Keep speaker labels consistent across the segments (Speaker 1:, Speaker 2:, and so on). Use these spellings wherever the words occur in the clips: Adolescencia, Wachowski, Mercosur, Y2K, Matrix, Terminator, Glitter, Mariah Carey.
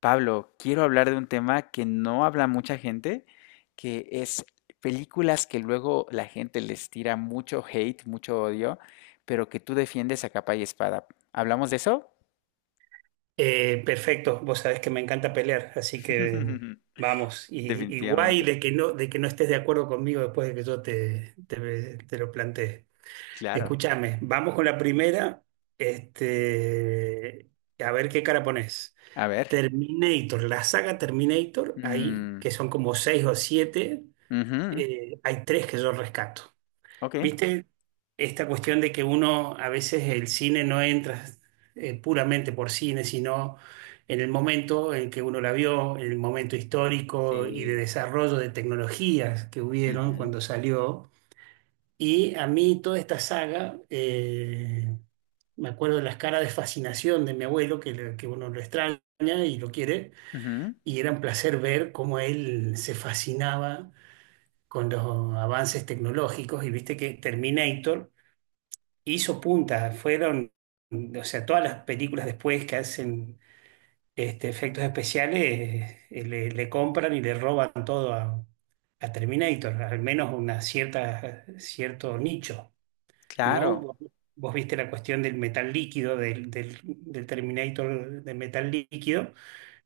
Speaker 1: Pablo, quiero hablar de un tema que no habla mucha gente, que es películas que luego la gente les tira mucho hate, mucho odio, pero que tú defiendes a capa y espada. ¿Hablamos de eso?
Speaker 2: Perfecto, vos sabés que me encanta pelear, así que vamos, y guay
Speaker 1: Definitivamente.
Speaker 2: de que no estés de acuerdo conmigo después de que yo te lo planteé.
Speaker 1: Claro.
Speaker 2: Escúchame, vamos con la primera, este, a ver qué cara pones.
Speaker 1: A ver.
Speaker 2: Terminator, la saga Terminator, ahí,
Speaker 1: Mm,
Speaker 2: que son como seis o siete,
Speaker 1: ujú.
Speaker 2: hay tres que yo rescato.
Speaker 1: Ok.
Speaker 2: ¿Viste esta cuestión de que uno a veces el cine no entra puramente por cine, sino en el momento en que uno la vio, en el momento histórico y de
Speaker 1: Sí.
Speaker 2: desarrollo de tecnologías que hubieron
Speaker 1: Ujú,
Speaker 2: cuando salió? Y a mí toda esta saga, me acuerdo de las caras de fascinación de mi abuelo, que, que uno lo extraña y lo quiere,
Speaker 1: ujú.
Speaker 2: y era un placer ver cómo él se fascinaba con los avances tecnológicos, y viste que Terminator hizo punta, fueron, o sea, todas las películas después que hacen efectos especiales, le compran y le roban todo a, Terminator, al menos una cierta, cierto nicho, ¿no?
Speaker 1: Claro.
Speaker 2: Vos viste la cuestión del metal líquido, del Terminator de metal líquido,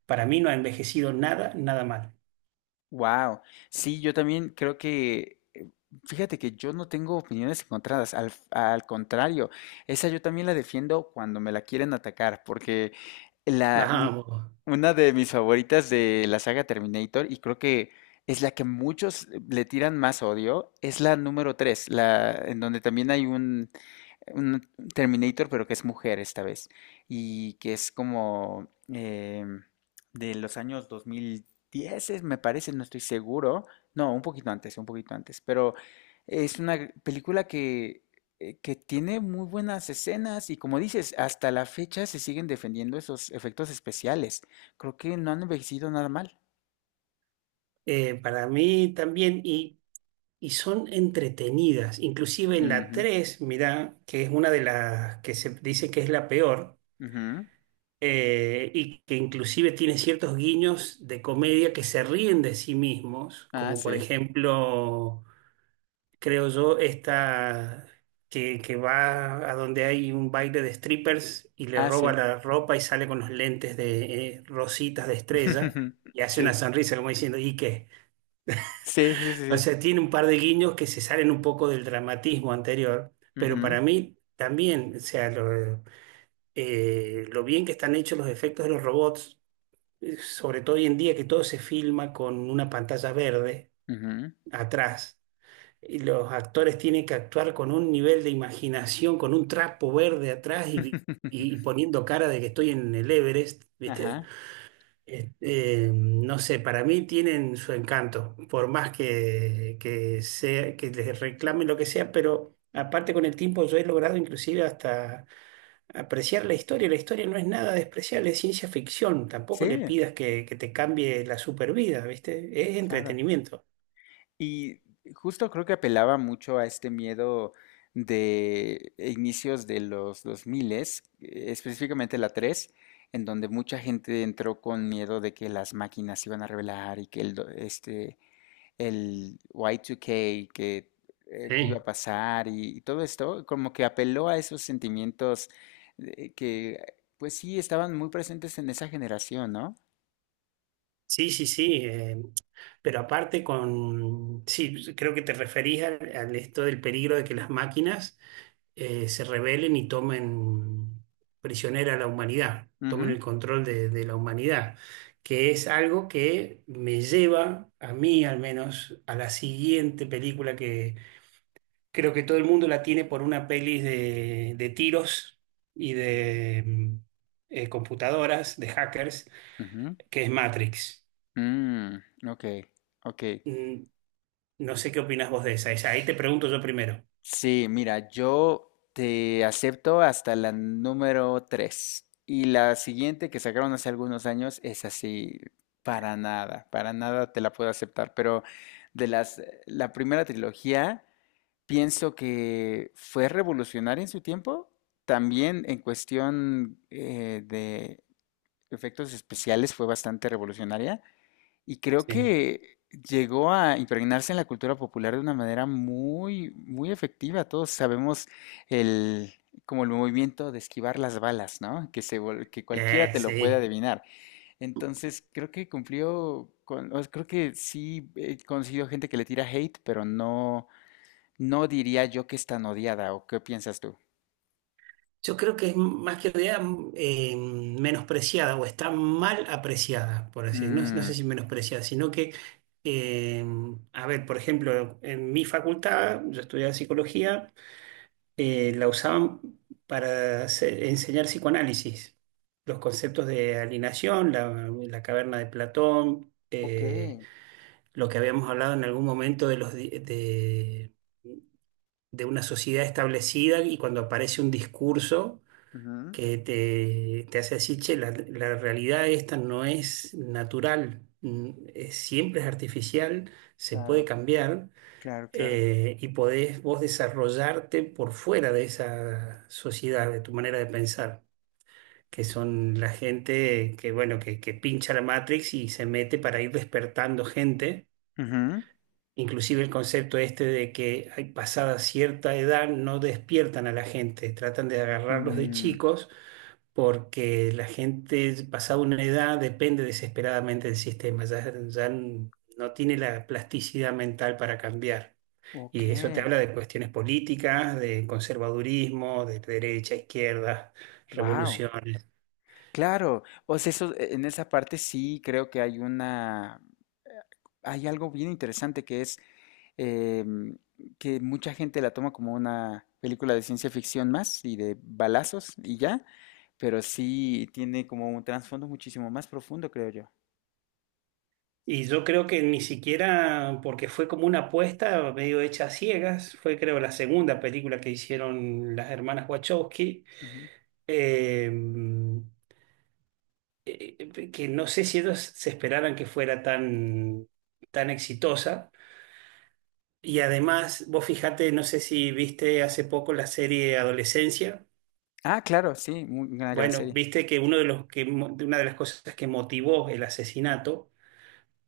Speaker 2: para mí no ha envejecido nada, nada mal.
Speaker 1: Wow, sí, yo también creo que, fíjate que yo no tengo opiniones encontradas, al contrario, esa yo también la defiendo cuando me la quieren atacar, porque la, mi-
Speaker 2: Vamos.
Speaker 1: una de mis favoritas de la saga Terminator, y creo que es la que muchos le tiran más odio, es la número 3 la, en donde también hay un Terminator, pero que es mujer esta vez, y que es como de los años 2010, me parece, no estoy seguro, no, un poquito antes, pero es una película que tiene muy buenas escenas y como dices, hasta la fecha se siguen defendiendo esos efectos especiales, creo que no han envejecido nada mal.
Speaker 2: Para mí también. Y son entretenidas. Inclusive en la
Speaker 1: Ujú,
Speaker 2: tres, mirá, que es una de las que se dice que es la peor,
Speaker 1: ujú.
Speaker 2: y que inclusive tiene ciertos guiños de comedia que se ríen de sí mismos,
Speaker 1: Ah,
Speaker 2: como por
Speaker 1: sí,
Speaker 2: ejemplo, creo yo, esta que va a donde hay un baile de strippers y le
Speaker 1: ah,
Speaker 2: roba
Speaker 1: sí,
Speaker 2: la ropa y sale con los lentes de, rositas de estrella, y hace una
Speaker 1: sí,
Speaker 2: sonrisa como diciendo, ¿y qué?
Speaker 1: sí, sí, sí,
Speaker 2: O
Speaker 1: sí.
Speaker 2: sea, tiene un par de guiños que se salen un poco del dramatismo anterior, pero
Speaker 1: Ujú,
Speaker 2: para mí también, o sea, lo bien que están hechos los efectos de los robots, sobre todo hoy en día que todo se filma con una pantalla verde
Speaker 1: ujú.
Speaker 2: atrás, y los actores tienen que actuar con un nivel de imaginación, con un trapo verde atrás, y poniendo cara de que estoy en el Everest, ¿viste?
Speaker 1: Ajá,
Speaker 2: Este, no sé, para mí tienen su encanto, por más que, sea, que les reclamen lo que sea, pero aparte con el tiempo yo he logrado inclusive hasta apreciar la historia. La historia no es nada despreciable, es ciencia ficción. Tampoco le
Speaker 1: sí,
Speaker 2: pidas que, te cambie la supervida, ¿viste? Es
Speaker 1: claro.
Speaker 2: entretenimiento.
Speaker 1: Y justo creo que apelaba mucho a este miedo de inicios de los 2000, específicamente la 3, en donde mucha gente entró con miedo de que las máquinas se iban a revelar y que el Y2K, que iba
Speaker 2: Sí.
Speaker 1: a pasar y todo esto, como que apeló a esos sentimientos eh, que, pues sí, estaban muy presentes en esa generación, no.
Speaker 2: Sí, sí, sí. Pero aparte con, sí, creo que te referís al, esto del peligro de que las máquinas, se rebelen y tomen prisionera a la humanidad, tomen
Speaker 1: Ujú,
Speaker 2: el control de la humanidad, que es algo que me lleva, a mí al menos, a la siguiente película, que creo que todo el mundo la tiene por una peli de tiros y
Speaker 1: ujú,
Speaker 2: de computadoras, de hackers,
Speaker 1: ujú.
Speaker 2: que es Matrix.
Speaker 1: Mm, ok, ok.
Speaker 2: Mm, No sé qué opinas vos de esa. Esa, ahí te pregunto yo primero.
Speaker 1: Sí, mira, yo te acepto hasta la número tres. Y la siguiente que sacaron hace algunos años es así, para nada te la puedo aceptar. Pero de las, la primera trilogía, pienso que fue revolucionaria en su tiempo. También en cuestión de efectos especiales fue bastante revolucionaria. Y creo
Speaker 2: Sí.
Speaker 1: que llegó a impregnarse en la cultura popular de una manera muy, muy efectiva. Todos sabemos el, como el movimiento de esquivar las balas, ¿no? Que se, que cualquiera te lo puede
Speaker 2: Sí.
Speaker 1: adivinar. Entonces, creo que cumplió con, o sea, creo que sí he conocido gente que le tira hate, pero no, no diría yo que es tan odiada, ¿o qué piensas tú?
Speaker 2: Yo creo que es más que idea menospreciada o está mal apreciada, por así decirlo. No, no sé
Speaker 1: Mm,
Speaker 2: si menospreciada, sino que, eh, a ver, por ejemplo, en mi facultad, yo estudiaba psicología, la usaban para enseñar psicoanálisis, los conceptos de alineación, la caverna de Platón,
Speaker 1: ok.
Speaker 2: lo que habíamos hablado en algún momento de los, di- de una sociedad establecida y cuando aparece un discurso
Speaker 1: Ujú.
Speaker 2: que te hace decir, che, la realidad esta no es natural, siempre es artificial, se puede
Speaker 1: Claro,
Speaker 2: cambiar,
Speaker 1: claro, claro.
Speaker 2: y podés vos desarrollarte por fuera de esa sociedad, de tu manera de pensar, que son la gente que, bueno, que pincha la Matrix y se mete para ir despertando gente.
Speaker 1: Ujú,
Speaker 2: Inclusive el concepto este de que, hay pasada cierta edad, no despiertan a la gente, tratan de agarrarlos de
Speaker 1: mm,
Speaker 2: chicos, porque la gente pasada una edad depende desesperadamente del sistema, ya no tiene la plasticidad mental para cambiar. Y eso te
Speaker 1: ok.
Speaker 2: habla de cuestiones políticas, de conservadurismo, de derecha, izquierda,
Speaker 1: Wow.
Speaker 2: revoluciones.
Speaker 1: Claro, pues eso, en esa parte sí creo que hay una, eh, hay algo bien interesante que es em, que mucha gente la toma como una película de ciencia ficción más y de balazos y ya, pero sí tiene como un trasfondo muchísimo más profundo, creo yo.
Speaker 2: Y yo creo que ni siquiera, porque fue como una apuesta medio hecha a ciegas, fue creo la segunda película que hicieron las hermanas Wachowski.
Speaker 1: Ujú.
Speaker 2: Eh, que no sé si ellos se esperaban que fuera tan, tan exitosa. Y además, vos fíjate, no sé si viste hace poco la serie Adolescencia.
Speaker 1: Ah, claro, sí, muy- una gran
Speaker 2: Bueno,
Speaker 1: serie.
Speaker 2: viste que uno de los que mo- de una de las cosas que motivó el asesinato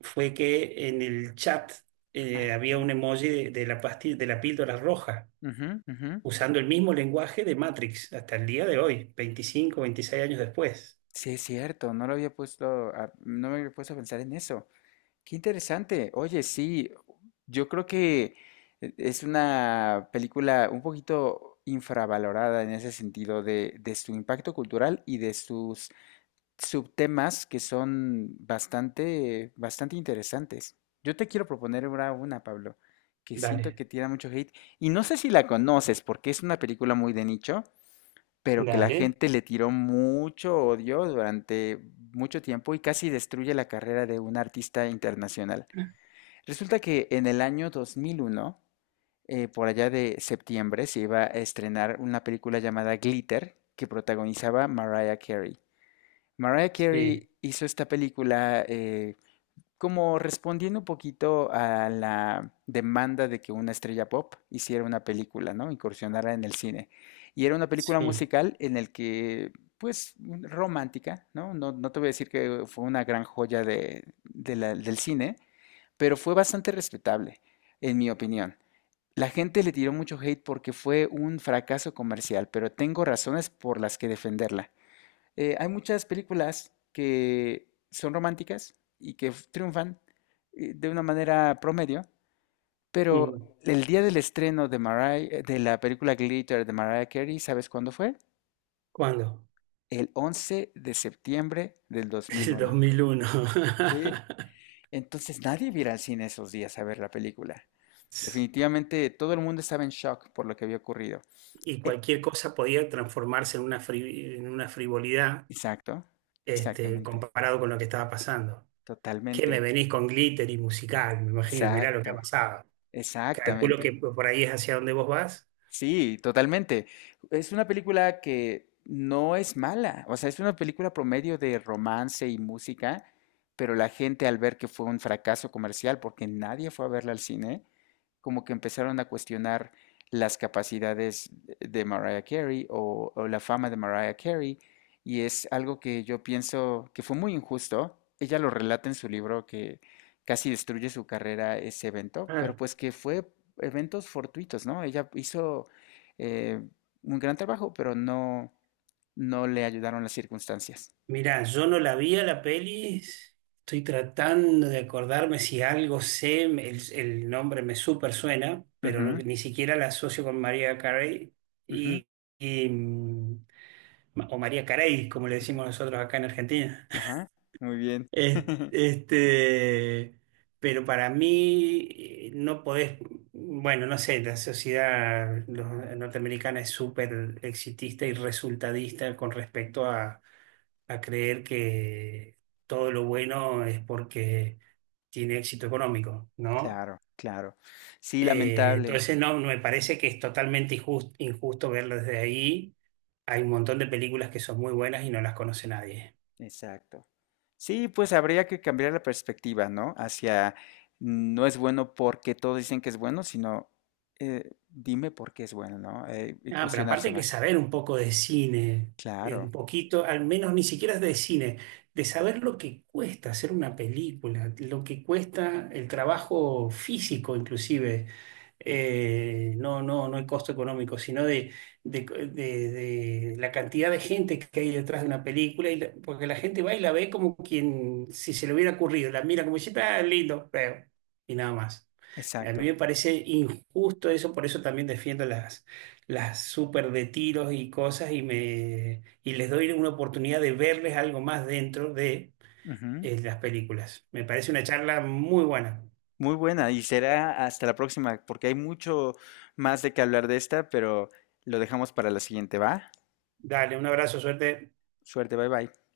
Speaker 2: fue que en el chat, había
Speaker 1: Ajá,
Speaker 2: un emoji de la pastilla, de la píldora roja,
Speaker 1: ujú, ujú.
Speaker 2: usando el mismo lenguaje de Matrix hasta el día de hoy, 25 26 años después.
Speaker 1: Sí, es cierto, no lo había puesto a- no me había puesto a pensar en eso. Qué interesante. Oye, sí, yo creo que es una película un poquito infravalorada en ese sentido de su impacto cultural y de sus subtemas que son bastante, bastante interesantes. Yo te quiero proponer ahora una, Pablo, que siento
Speaker 2: Dale,
Speaker 1: que tira mucho hate y no sé si la conoces porque es una película muy de nicho, pero que la
Speaker 2: dale.
Speaker 1: gente le tiró mucho odio durante mucho tiempo y casi destruye la carrera de un artista internacional. Resulta que en el año 2001, por allá de septiembre, se iba a estrenar una película llamada Glitter que protagonizaba Mariah Carey. Mariah
Speaker 2: Sí,
Speaker 1: Carey hizo esta película como respondiendo un poquito a la demanda de que una estrella pop hiciera una película, ¿no? Incursionara en el cine. Y era una película
Speaker 2: sí.
Speaker 1: musical en el que, pues, romántica, ¿no? No, no te voy a decir que fue una gran joya de, del cine, pero fue bastante respetable, en mi opinión. La gente le tiró mucho hate porque fue un fracaso comercial, pero tengo razones por las que defenderla. Hay muchas películas que son románticas y que triunfan de una manera promedio, pero
Speaker 2: Mm.
Speaker 1: el día del estreno de, de la película Glitter de Mariah Carey, ¿sabes cuándo fue?
Speaker 2: ¿Cuándo?
Speaker 1: El 11 de septiembre del dos mil
Speaker 2: El
Speaker 1: uno.
Speaker 2: 2001.
Speaker 1: Sí. Entonces nadie iba a ir al cine esos días a ver la película. Definitivamente todo el mundo estaba en shock por lo que había ocurrido.
Speaker 2: Y
Speaker 1: Eh,
Speaker 2: cualquier cosa podía transformarse en una, frivolidad,
Speaker 1: exacto, exactamente,
Speaker 2: comparado con lo que estaba pasando. Que
Speaker 1: totalmente,
Speaker 2: me venís con glitter y musical, me imagino, mirá lo que ha
Speaker 1: exacto,
Speaker 2: pasado. Calculo que
Speaker 1: exactamente.
Speaker 2: por ahí es hacia donde vos vas.
Speaker 1: Sí, totalmente. Es una película que no es mala, o sea, es una película promedio de romance y música, pero la gente al ver que fue un fracaso comercial, porque nadie fue a verla al cine, como que empezaron a cuestionar las capacidades de Mariah Carey o la fama de Mariah Carey y es algo que yo pienso que fue muy injusto. Ella lo relata en su libro que casi destruye su carrera ese evento, pero
Speaker 2: Claro.
Speaker 1: pues que fue eventos fortuitos, ¿no? Ella hizo eh, un gran trabajo, pero no, no le ayudaron las circunstancias.
Speaker 2: Mirá, yo no la vi a la peli, estoy tratando de acordarme si algo sé, el nombre me súper suena, pero
Speaker 1: Ujú,
Speaker 2: ni siquiera la asocio con María Carey.
Speaker 1: ujú,
Speaker 2: Y, y, mm, o María Carey, como le
Speaker 1: ujú.
Speaker 2: decimos nosotros acá en Argentina.
Speaker 1: Ajá, muy bien.
Speaker 2: Es- Este, pero para mí, no podés, bueno, no sé, la sociedad norteamericana es súper exitista y resultadista con respecto a, creer que todo lo bueno es porque tiene éxito económico, ¿no?
Speaker 1: Claro, claro. Sí, lamentable.
Speaker 2: Entonces no, me parece que es totalmente injusto verlo desde ahí. Hay un montón de películas que son muy buenas y no las conoce nadie.
Speaker 1: Exacto. Sí, pues habría que cambiar la perspectiva, ¿no? Hacia no es bueno porque todos dicen que es bueno, sino dime por qué es bueno, ¿no? Y
Speaker 2: Ah, pero aparte
Speaker 1: cuestionarse
Speaker 2: hay que
Speaker 1: más.
Speaker 2: saber un poco de cine,
Speaker 1: Claro,
Speaker 2: un poquito, al menos ni siquiera de cine, de saber lo que cuesta hacer una película, lo que cuesta el trabajo físico inclusive, no, no, no el costo económico, sino de, de la cantidad de gente que hay detrás de una película, y porque la gente va y la ve como quien, si se le hubiera ocurrido, la mira como diciendo, ah, lindo, veo, y nada más. A mí
Speaker 1: exacto.
Speaker 2: me parece injusto eso, por eso también defiendo las súper de tiros y cosas, y les doy una oportunidad de verles algo más dentro de,
Speaker 1: Ujú.
Speaker 2: las películas. Me parece una charla muy buena.
Speaker 1: Muy buena, y será hasta la próxima, porque hay mucho más de qué hablar de esta, pero lo dejamos para la siguiente, ¿va?
Speaker 2: Dale, un abrazo, suerte.
Speaker 1: Suerte, bye bye.